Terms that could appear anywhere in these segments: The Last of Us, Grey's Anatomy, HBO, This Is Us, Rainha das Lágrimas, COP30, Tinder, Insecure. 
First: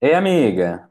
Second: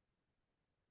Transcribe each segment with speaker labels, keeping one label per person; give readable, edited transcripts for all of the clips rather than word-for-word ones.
Speaker 1: Ei, amiga.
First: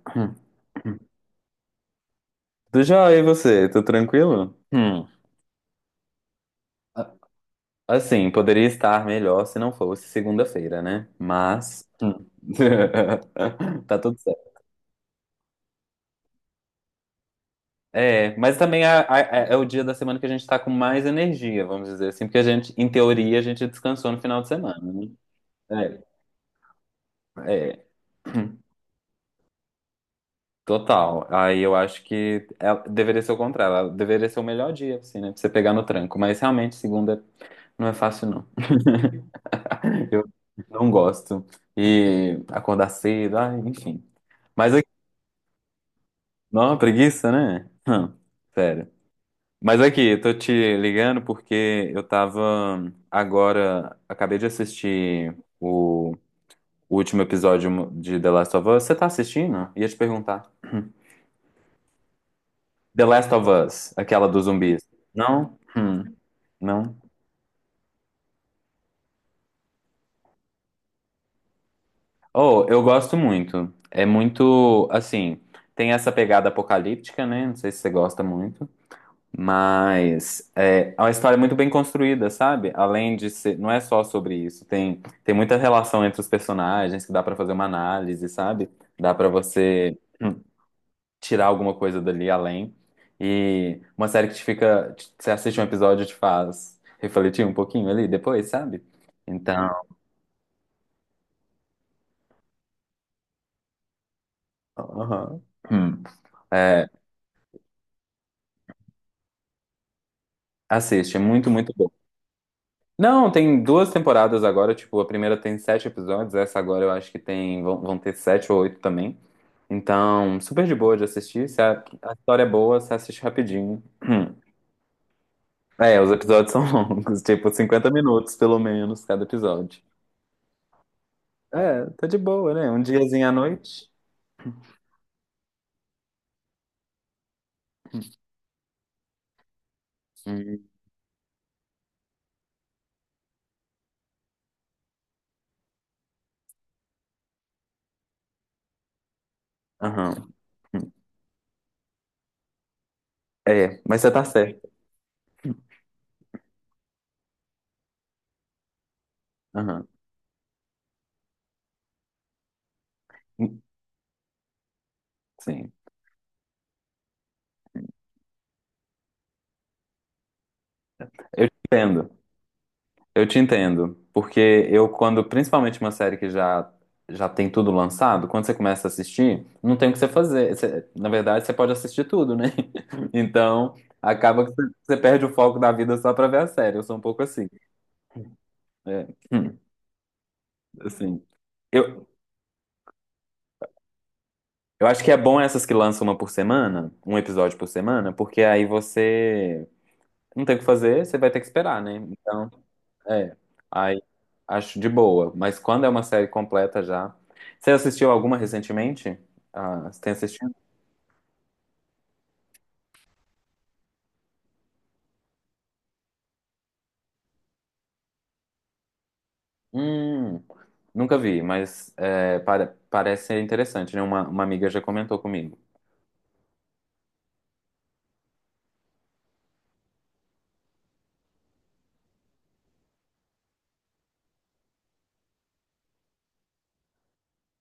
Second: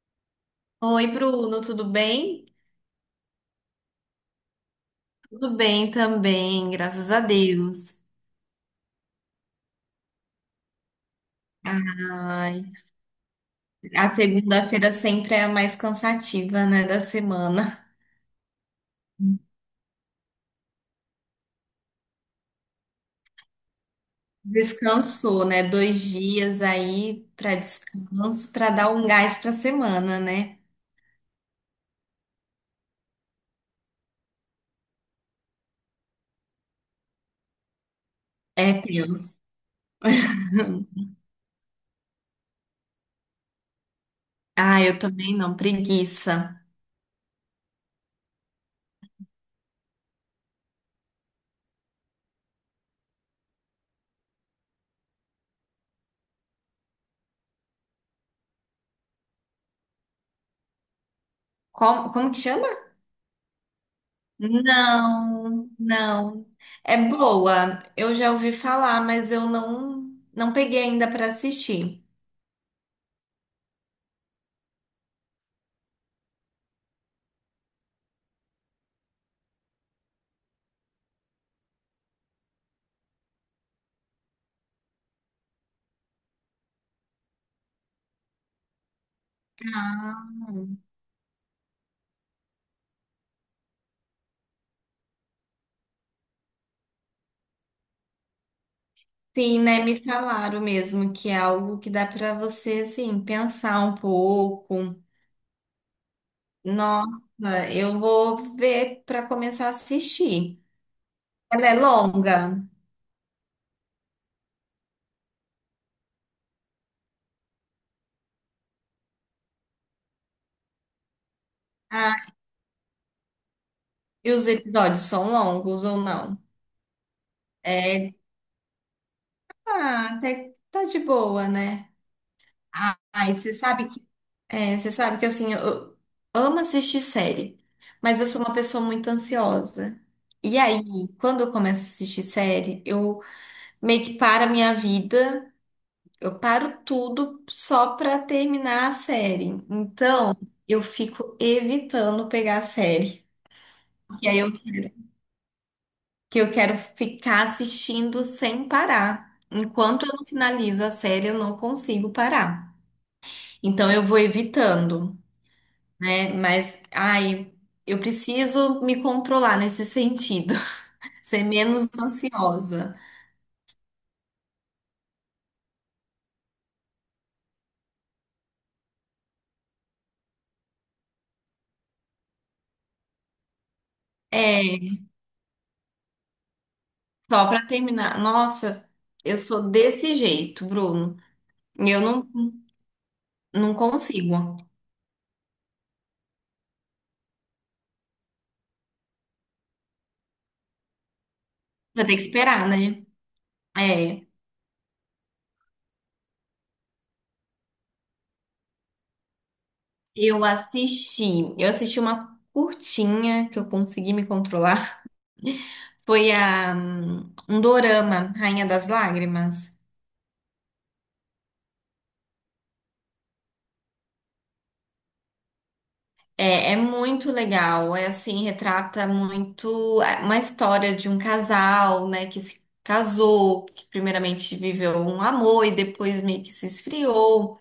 Speaker 2: Oi, Bruno, tudo bem?
Speaker 1: Tudo jóia, e você? Tudo tranquilo? Hum.
Speaker 2: Tudo bem também, graças
Speaker 1: A-
Speaker 2: a Deus.
Speaker 1: Assim, poderia estar melhor se não fosse segunda-feira, né? Mas.
Speaker 2: Ai,
Speaker 1: Tá
Speaker 2: a
Speaker 1: tudo certo.
Speaker 2: segunda-feira sempre é a mais cansativa, né, da semana.
Speaker 1: É, mas também é o dia da semana que a gente tá com mais energia, vamos dizer assim, porque a gente, em teoria, a gente descansou no final de semana, né?
Speaker 2: Descansou, né? Dois dias aí para
Speaker 1: É, é,
Speaker 2: descanso, para dar um gás para a semana, né?
Speaker 1: total. Aí eu acho que deveria ser o contrário, ela deveria ser o melhor dia, assim, né? Pra você pegar no tranco, mas realmente segunda não é fácil, não.
Speaker 2: É, tenso.
Speaker 1: Eu não gosto. E acordar cedo, ai, enfim. Mas
Speaker 2: Ah,
Speaker 1: aqui,
Speaker 2: eu também não, preguiça.
Speaker 1: não, preguiça, né? Sério. Mas aqui, tô te ligando porque eu tava agora, acabei de assistir o último episódio de The Last of Us. Você tá assistindo? Ia te perguntar.
Speaker 2: Como que chama?
Speaker 1: The Last of Us, aquela dos zumbis. Não?
Speaker 2: Não, não.
Speaker 1: Não.
Speaker 2: É boa. Eu já ouvi falar, mas eu não peguei ainda para assistir.
Speaker 1: Oh, eu gosto muito. É muito, assim, tem essa pegada apocalíptica, né? Não sei se você gosta muito. Mas é uma história muito bem construída, sabe? Além de ser, não é só sobre isso, tem muita relação entre os personagens que dá pra fazer uma análise, sabe? Dá pra você tirar alguma coisa dali além. E uma série que te fica, você assiste um episódio e te faz refletir um pouquinho ali depois, sabe?
Speaker 2: Sim,
Speaker 1: Então,
Speaker 2: né? Me falaram mesmo que é algo que dá para você, assim, pensar um pouco.
Speaker 1: aham. Hum. É,
Speaker 2: Nossa, eu vou ver para começar a assistir.
Speaker 1: assiste, é muito,
Speaker 2: Ela
Speaker 1: muito
Speaker 2: é
Speaker 1: bom.
Speaker 2: longa?
Speaker 1: Não, tem duas temporadas agora, tipo, a primeira tem sete episódios, essa agora eu acho que tem, vão ter sete ou oito também. Então, super de boa de assistir. Se a
Speaker 2: Ah,
Speaker 1: história é boa, você assiste rapidinho.
Speaker 2: e os episódios são longos ou
Speaker 1: É, os
Speaker 2: não?
Speaker 1: episódios são longos, tipo cinquenta
Speaker 2: É,
Speaker 1: minutos pelo menos cada episódio.
Speaker 2: ah, até que tá de boa,
Speaker 1: É,
Speaker 2: né?
Speaker 1: tá de boa, né? Um diazinho
Speaker 2: Ah,
Speaker 1: à
Speaker 2: e você sabe
Speaker 1: noite.
Speaker 2: que, é, você sabe que, assim, eu amo assistir série, mas eu sou uma pessoa muito ansiosa. E
Speaker 1: Hum.
Speaker 2: aí, quando eu começo a assistir série, eu meio que para a minha vida. Eu paro tudo só pra terminar a série.
Speaker 1: Aham.
Speaker 2: Então, eu fico evitando pegar a série.
Speaker 1: É, mas você tá
Speaker 2: Porque aí eu
Speaker 1: certo.
Speaker 2: quero, que eu quero ficar assistindo sem parar.
Speaker 1: Aham.
Speaker 2: Enquanto eu não finalizo a série, eu não consigo parar. Então, eu vou evitando,
Speaker 1: Sim.
Speaker 2: né? Mas, ai, eu preciso me controlar nesse sentido. Ser
Speaker 1: Eu te
Speaker 2: menos
Speaker 1: entendo.
Speaker 2: ansiosa.
Speaker 1: Eu te entendo, porque eu quando, principalmente uma série que já tem tudo lançado, quando você começa a assistir, não tem o que você fazer. Na verdade, você pode assistir tudo, né? Então, acaba que você
Speaker 2: É,
Speaker 1: você perde o foco da vida só pra ver a série. Eu sou um pouco assim.
Speaker 2: só pra terminar. Nossa,
Speaker 1: É,
Speaker 2: eu sou desse jeito, Bruno.
Speaker 1: assim.
Speaker 2: Eu
Speaker 1: Eu,
Speaker 2: não, não consigo.
Speaker 1: eu acho que é bom essas que lançam uma por semana, um episódio por semana, porque aí você não tem o que fazer, você vai ter que esperar, né?
Speaker 2: Vai ter que
Speaker 1: Então,
Speaker 2: esperar, né?
Speaker 1: é, aí
Speaker 2: É.
Speaker 1: acho de boa, mas quando é uma série completa já. Você assistiu alguma recentemente? Ah, você tem
Speaker 2: Eu
Speaker 1: assistido?
Speaker 2: assisti. Eu assisti uma curtinha que eu consegui me controlar. Foi a, um dorama, Rainha das Lágrimas.
Speaker 1: Hum, nunca vi, mas é, parece ser interessante, né? Uma amiga já comentou comigo.
Speaker 2: É, é muito legal. É assim, retrata muito uma história de um casal, né, que se casou, que primeiramente viveu um amor e depois meio que se esfriou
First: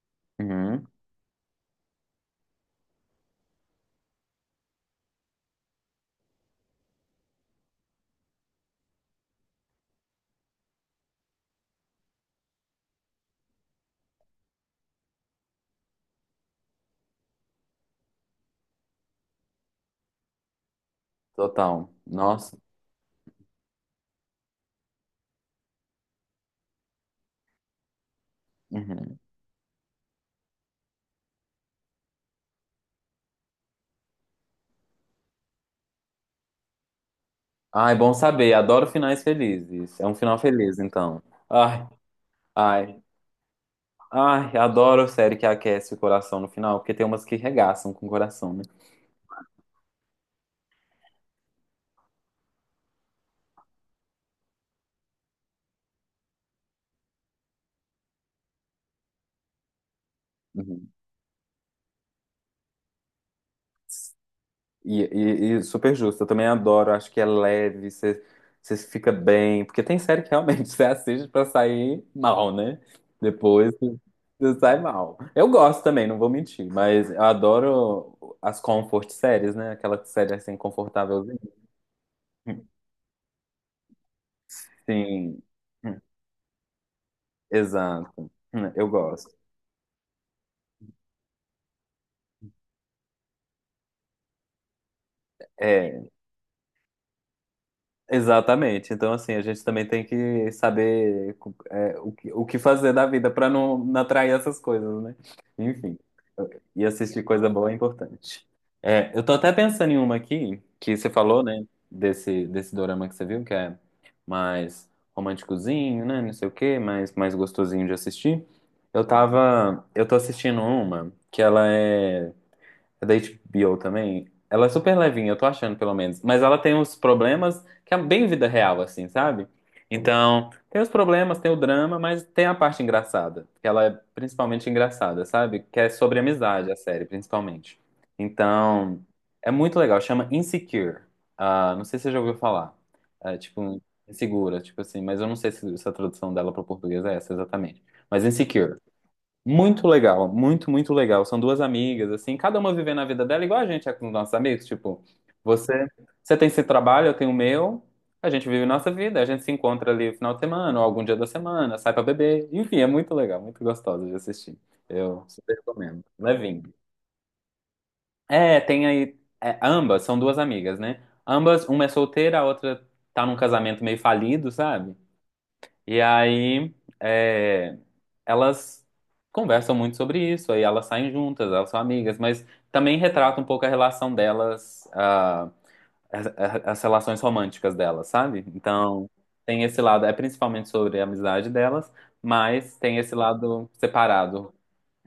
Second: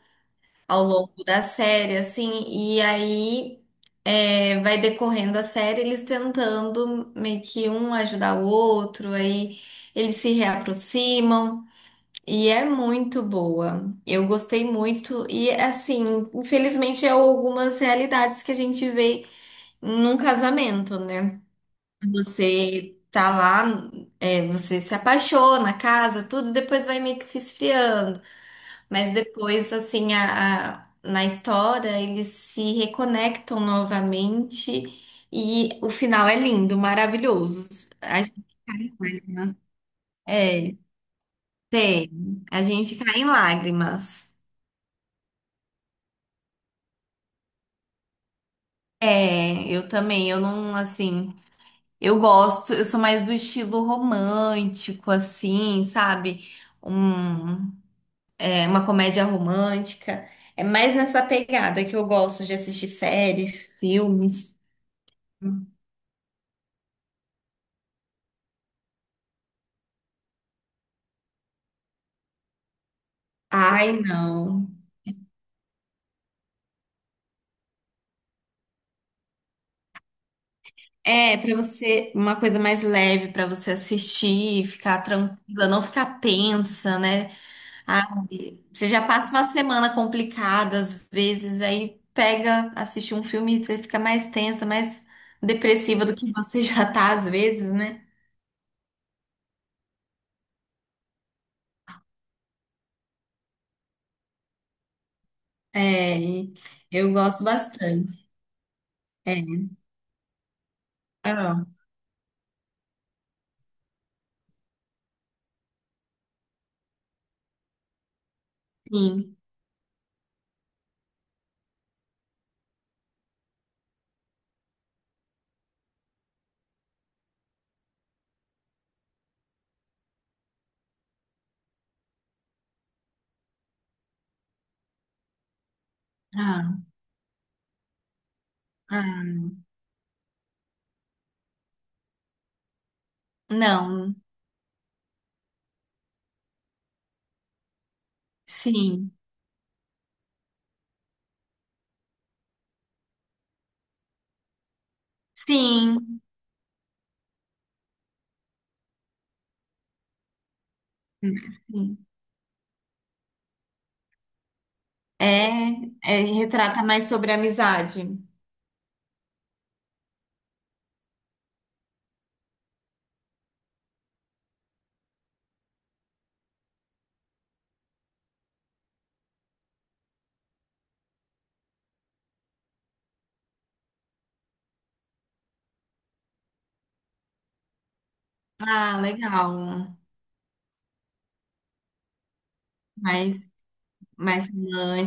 Speaker 2: ao
Speaker 1: Uhum,
Speaker 2: longo da série, assim, e aí é, vai decorrendo a série eles tentando meio que um ajudar o outro, aí eles se reaproximam. E é muito boa. Eu gostei muito. E assim, infelizmente é algumas realidades que a gente vê num casamento, né?
Speaker 1: total. Nossa.
Speaker 2: Você tá lá, é, você se apaixona, casa, tudo, depois vai meio que se esfriando. Mas
Speaker 1: Uhum.
Speaker 2: depois, assim, na história, eles se reconectam novamente e o final é lindo, maravilhoso.
Speaker 1: Ah, é bom
Speaker 2: A-
Speaker 1: saber. Adoro finais felizes. É um final
Speaker 2: é,
Speaker 1: feliz, então. Ai,
Speaker 2: tem. A gente
Speaker 1: ai,
Speaker 2: cai em lágrimas.
Speaker 1: ai, adoro série que aquece o coração no final, porque tem umas que regaçam com o coração, né?
Speaker 2: É, eu também, eu não, assim, eu gosto, eu sou mais do estilo romântico, assim, sabe? Um, é, uma comédia romântica. É
Speaker 1: Uhum.
Speaker 2: mais nessa pegada que eu gosto de assistir séries, filmes.
Speaker 1: E super justo, eu também adoro, acho que é leve, você fica bem, porque tem série que realmente você assiste pra sair mal, né? Depois
Speaker 2: Ai,
Speaker 1: você
Speaker 2: não.
Speaker 1: sai mal. Eu gosto também, não vou mentir, mas eu adoro as comfort séries, né? Aquela série assim,
Speaker 2: É,
Speaker 1: confortávelzinha.
Speaker 2: pra você, uma coisa mais leve pra você assistir, ficar
Speaker 1: Sim,
Speaker 2: tranquila, não ficar tensa, né? Ah,
Speaker 1: exato,
Speaker 2: você
Speaker 1: eu
Speaker 2: já passa
Speaker 1: gosto.
Speaker 2: uma semana complicada, às vezes, aí pega, assiste um filme e você fica mais tensa, mais depressiva
Speaker 1: É.
Speaker 2: do que você já tá, às vezes, né?
Speaker 1: Exatamente. Então, assim, a gente também tem que saber é, o que fazer da vida para não atrair essas coisas, né? Enfim,
Speaker 2: É, e
Speaker 1: e
Speaker 2: eu
Speaker 1: assistir
Speaker 2: gosto
Speaker 1: coisa boa é
Speaker 2: bastante.
Speaker 1: importante. É, eu tô
Speaker 2: É,
Speaker 1: até pensando em uma aqui, que você falou, né,
Speaker 2: ah,
Speaker 1: desse dorama que você viu, que é mais românticozinho, né, não sei o quê, mais, mais gostosinho de assistir. Eu
Speaker 2: sim.
Speaker 1: tava, eu tô assistindo uma que ela é da HBO também. Ela é super levinha, eu tô achando, pelo menos. Mas ela tem os problemas que é bem vida real, assim, sabe? Então, tem os problemas, tem o drama, mas tem a parte engraçada. Que ela é principalmente engraçada, sabe? Que é sobre amizade, a
Speaker 2: Ah,
Speaker 1: série, principalmente. Então,
Speaker 2: ah,
Speaker 1: é muito legal. Chama Insecure. Ah, não sei se você já ouviu falar. É, tipo,
Speaker 2: não,
Speaker 1: insegura, tipo assim. Mas eu não sei se a tradução dela para o português é essa exatamente. Mas Insecure.
Speaker 2: sim,
Speaker 1: Muito legal, muito, muito legal. São duas amigas, assim, cada uma vivendo a vida dela, igual a gente é com os nossos amigos. Tipo, você,
Speaker 2: sim,
Speaker 1: tem seu trabalho, eu tenho o meu, a gente vive nossa vida, a gente se encontra ali no final de semana, ou algum dia da semana, sai
Speaker 2: sim.
Speaker 1: pra beber. Enfim, é muito legal, muito gostoso de assistir. Eu
Speaker 2: É,
Speaker 1: super recomendo.
Speaker 2: é,
Speaker 1: Levinho.
Speaker 2: retrata mais sobre a amizade.
Speaker 1: É, tem aí. É, ambas são duas amigas, né? Ambas, uma é solteira, a outra tá num casamento meio falido, sabe? E aí, é, elas conversam muito sobre isso, aí elas saem juntas, elas são amigas, mas também retrata um pouco a relação delas, ah, as, as relações românticas delas, sabe?
Speaker 2: Ah,
Speaker 1: Então, tem esse
Speaker 2: legal.
Speaker 1: lado, é principalmente sobre a amizade delas, mas tem esse
Speaker 2: Mais,
Speaker 1: lado
Speaker 2: mais
Speaker 1: separado.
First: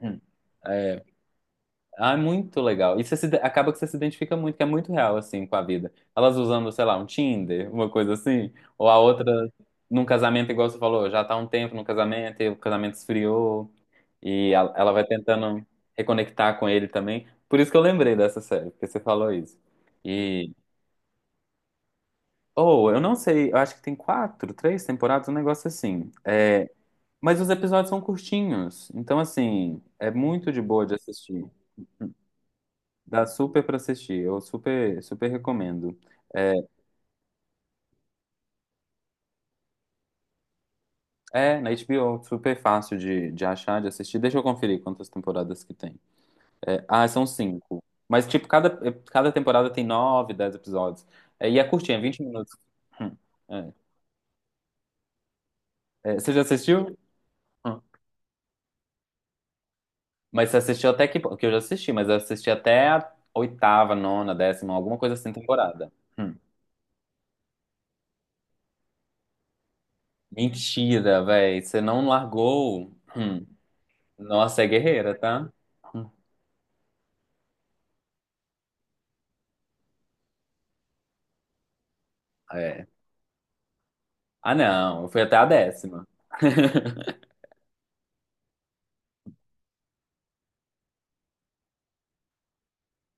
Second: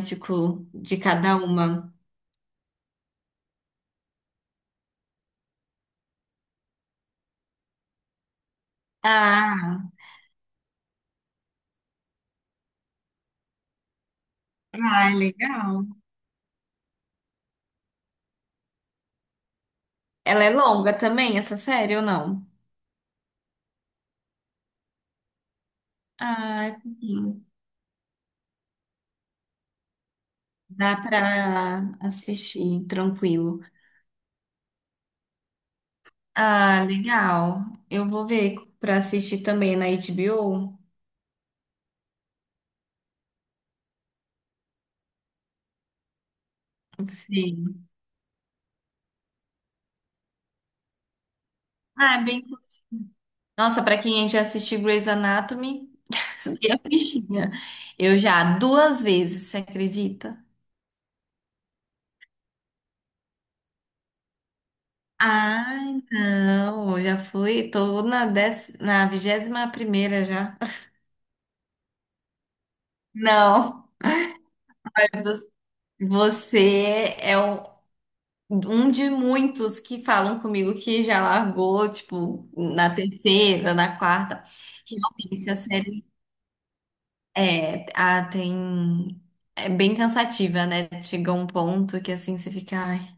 Speaker 1: Hum.
Speaker 2: de
Speaker 1: É,
Speaker 2: cada uma.
Speaker 1: ah, é muito legal. E você se, acaba que você se identifica muito, que é muito real, assim, com a vida. Elas usando, sei lá, um Tinder, uma coisa assim, ou a outra
Speaker 2: Ah,
Speaker 1: num casamento, igual você falou, já tá há um tempo no casamento, e o casamento esfriou, e ela vai
Speaker 2: ah, é
Speaker 1: tentando
Speaker 2: legal.
Speaker 1: reconectar com ele também. Por isso que eu lembrei dessa série, porque você falou isso.
Speaker 2: Ela
Speaker 1: E,
Speaker 2: é longa também, essa série ou não?
Speaker 1: ou, eu não sei, eu acho que tem quatro, três temporadas, um negócio assim.
Speaker 2: Ah,
Speaker 1: É,
Speaker 2: é
Speaker 1: mas
Speaker 2: pouquinho.
Speaker 1: os episódios são curtinhos, então, assim, é muito de boa de
Speaker 2: Dá
Speaker 1: assistir.
Speaker 2: pra assistir
Speaker 1: Dá
Speaker 2: tranquilo.
Speaker 1: super pra assistir, eu super, super recomendo. É,
Speaker 2: Ah, legal. Eu vou ver pra assistir também na HBO.
Speaker 1: é, na HBO, super fácil de achar, de assistir. Deixa eu conferir quantas temporadas que tem. É, ah, são cinco.
Speaker 2: Sim.
Speaker 1: Mas, tipo, cada, cada temporada tem nove, dez episódios. É, e é curtinha,
Speaker 2: Ah,
Speaker 1: 20
Speaker 2: é bem.
Speaker 1: minutos. Hum, é.
Speaker 2: Nossa, pra quem já assistiu Grey's Anatomy,
Speaker 1: É, você já
Speaker 2: subir a
Speaker 1: assistiu?
Speaker 2: fichinha.
Speaker 1: Hum.
Speaker 2: Eu já duas vezes, você acredita?
Speaker 1: Mas você assistiu até que... Que eu já assisti, mas eu assisti até a oitava, nona, décima, alguma coisa assim, temporada.
Speaker 2: Ai,
Speaker 1: Hum.
Speaker 2: não, já fui, tô na dez, na vigésima primeira já.
Speaker 1: Mentira, velho. Você não largou. Hum.
Speaker 2: Não,
Speaker 1: Nossa, é guerreira, tá? Hum.
Speaker 2: você é um de muitos que falam comigo que já largou, tipo,
Speaker 1: É,
Speaker 2: na terceira, na quarta.
Speaker 1: ah, não, eu fui até a
Speaker 2: Realmente, a série
Speaker 1: décima.
Speaker 2: é, a, tem, é bem cansativa, né? Chega um ponto que assim você fica, ai,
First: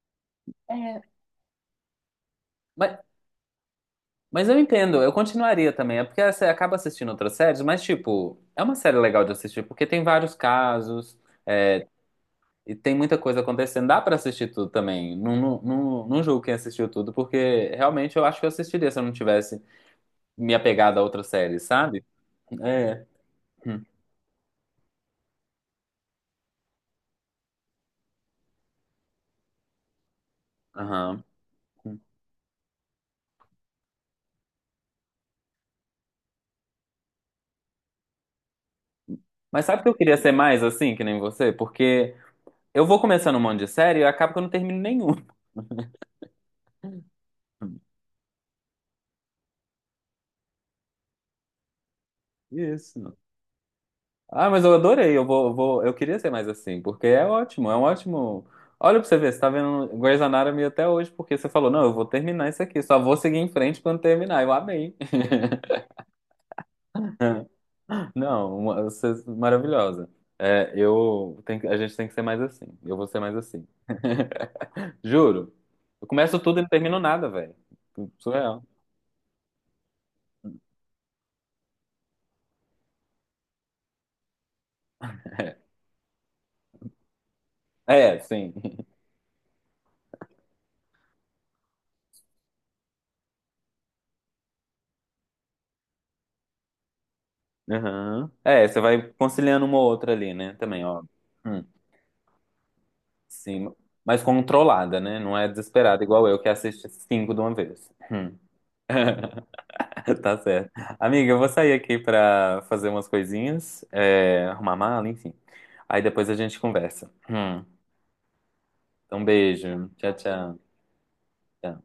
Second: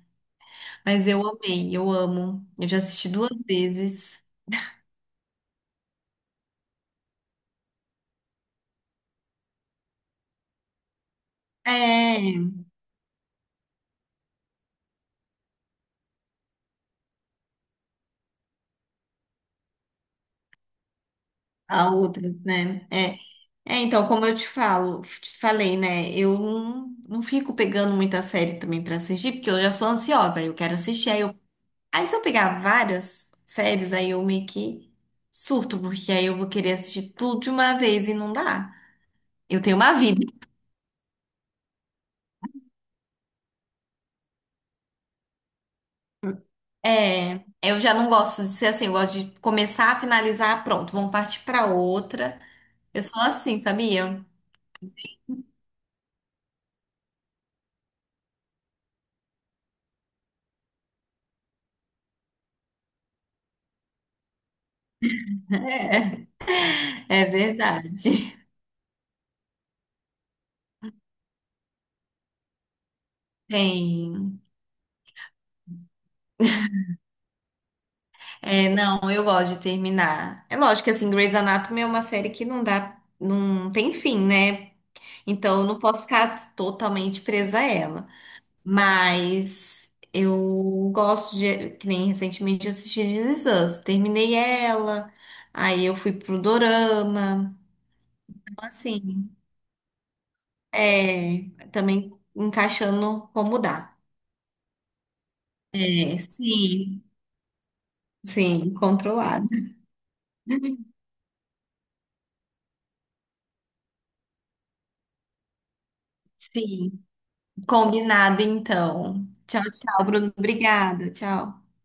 Speaker 1: É,
Speaker 2: mas eu amei, eu amo. Eu já
Speaker 1: Mas,
Speaker 2: assisti duas vezes.
Speaker 1: mas eu entendo, eu continuaria também. É porque você acaba assistindo outras séries, mas, tipo, é uma série legal de assistir, porque tem vários casos, é,
Speaker 2: É,
Speaker 1: e tem muita coisa acontecendo. Dá pra assistir tudo também. Não, não, não, não julgo quem assistiu tudo, porque realmente eu acho que eu assistiria se eu não tivesse me apegado a outras séries,
Speaker 2: a
Speaker 1: sabe?
Speaker 2: outras, né?
Speaker 1: É.
Speaker 2: É, É,
Speaker 1: Hum.
Speaker 2: então, como eu te falei, né? Eu não fico pegando muita série também pra assistir, porque eu já sou ansiosa, aí eu quero assistir, aí
Speaker 1: Aham.
Speaker 2: eu... Aí se eu pegar várias séries, aí eu meio que surto, porque aí eu vou querer assistir tudo de uma vez e não dá. Eu
Speaker 1: Mas
Speaker 2: tenho
Speaker 1: sabe que eu
Speaker 2: uma
Speaker 1: queria
Speaker 2: vida.
Speaker 1: ser mais assim, que nem você? Porque eu vou começando um monte de série e acaba que eu não termino nenhum.
Speaker 2: É, eu já não gosto de ser assim, eu gosto de começar, finalizar, pronto, vamos partir pra outra. Eu
Speaker 1: Isso.
Speaker 2: sou assim, sabia?
Speaker 1: Ah, mas eu adorei. Eu queria ser mais assim, porque é ótimo, é um ótimo. Olha pra você ver, você tá vendo Grey's Anatomy até hoje, porque você falou, não, eu vou terminar isso aqui, só vou seguir em frente quando terminar. Eu amei.
Speaker 2: É verdade.
Speaker 1: Não, você é maravilhosa. É, a gente tem que ser mais assim. Eu vou ser mais assim.
Speaker 2: Tem.
Speaker 1: Juro. Eu começo tudo e não termino nada, velho. Surreal.
Speaker 2: É, não, eu gosto de terminar. É lógico que assim, Grey's Anatomy é uma série que não dá, não tem fim, né? Então eu não posso ficar totalmente presa a ela.
Speaker 1: É, é, sim.
Speaker 2: Mas eu gosto de, que nem recentemente eu assisti This Is Us. Terminei ela, aí eu fui pro Dorama.
Speaker 1: Aham.
Speaker 2: Então,
Speaker 1: É, você vai
Speaker 2: assim,
Speaker 1: conciliando uma ou outra ali, né? Também, ó.
Speaker 2: é,
Speaker 1: Hum.
Speaker 2: também encaixando como
Speaker 1: Sim,
Speaker 2: dá.
Speaker 1: mas controlada, né? Não é desesperada,
Speaker 2: É,
Speaker 1: igual eu que assiste
Speaker 2: sim,
Speaker 1: cinco de uma vez. Hum.
Speaker 2: sim, controlado.
Speaker 1: Tá certo. Amiga, eu vou sair aqui pra fazer umas coisinhas, é, arrumar mala, enfim. Aí depois a gente
Speaker 2: Sim.
Speaker 1: conversa.
Speaker 2: Combinado,
Speaker 1: Então,
Speaker 2: então. Tchau,
Speaker 1: beijo.
Speaker 2: tchau,
Speaker 1: Tchau,
Speaker 2: Bruno.
Speaker 1: tchau.
Speaker 2: Obrigada. Tchau.
Speaker 1: Tchau.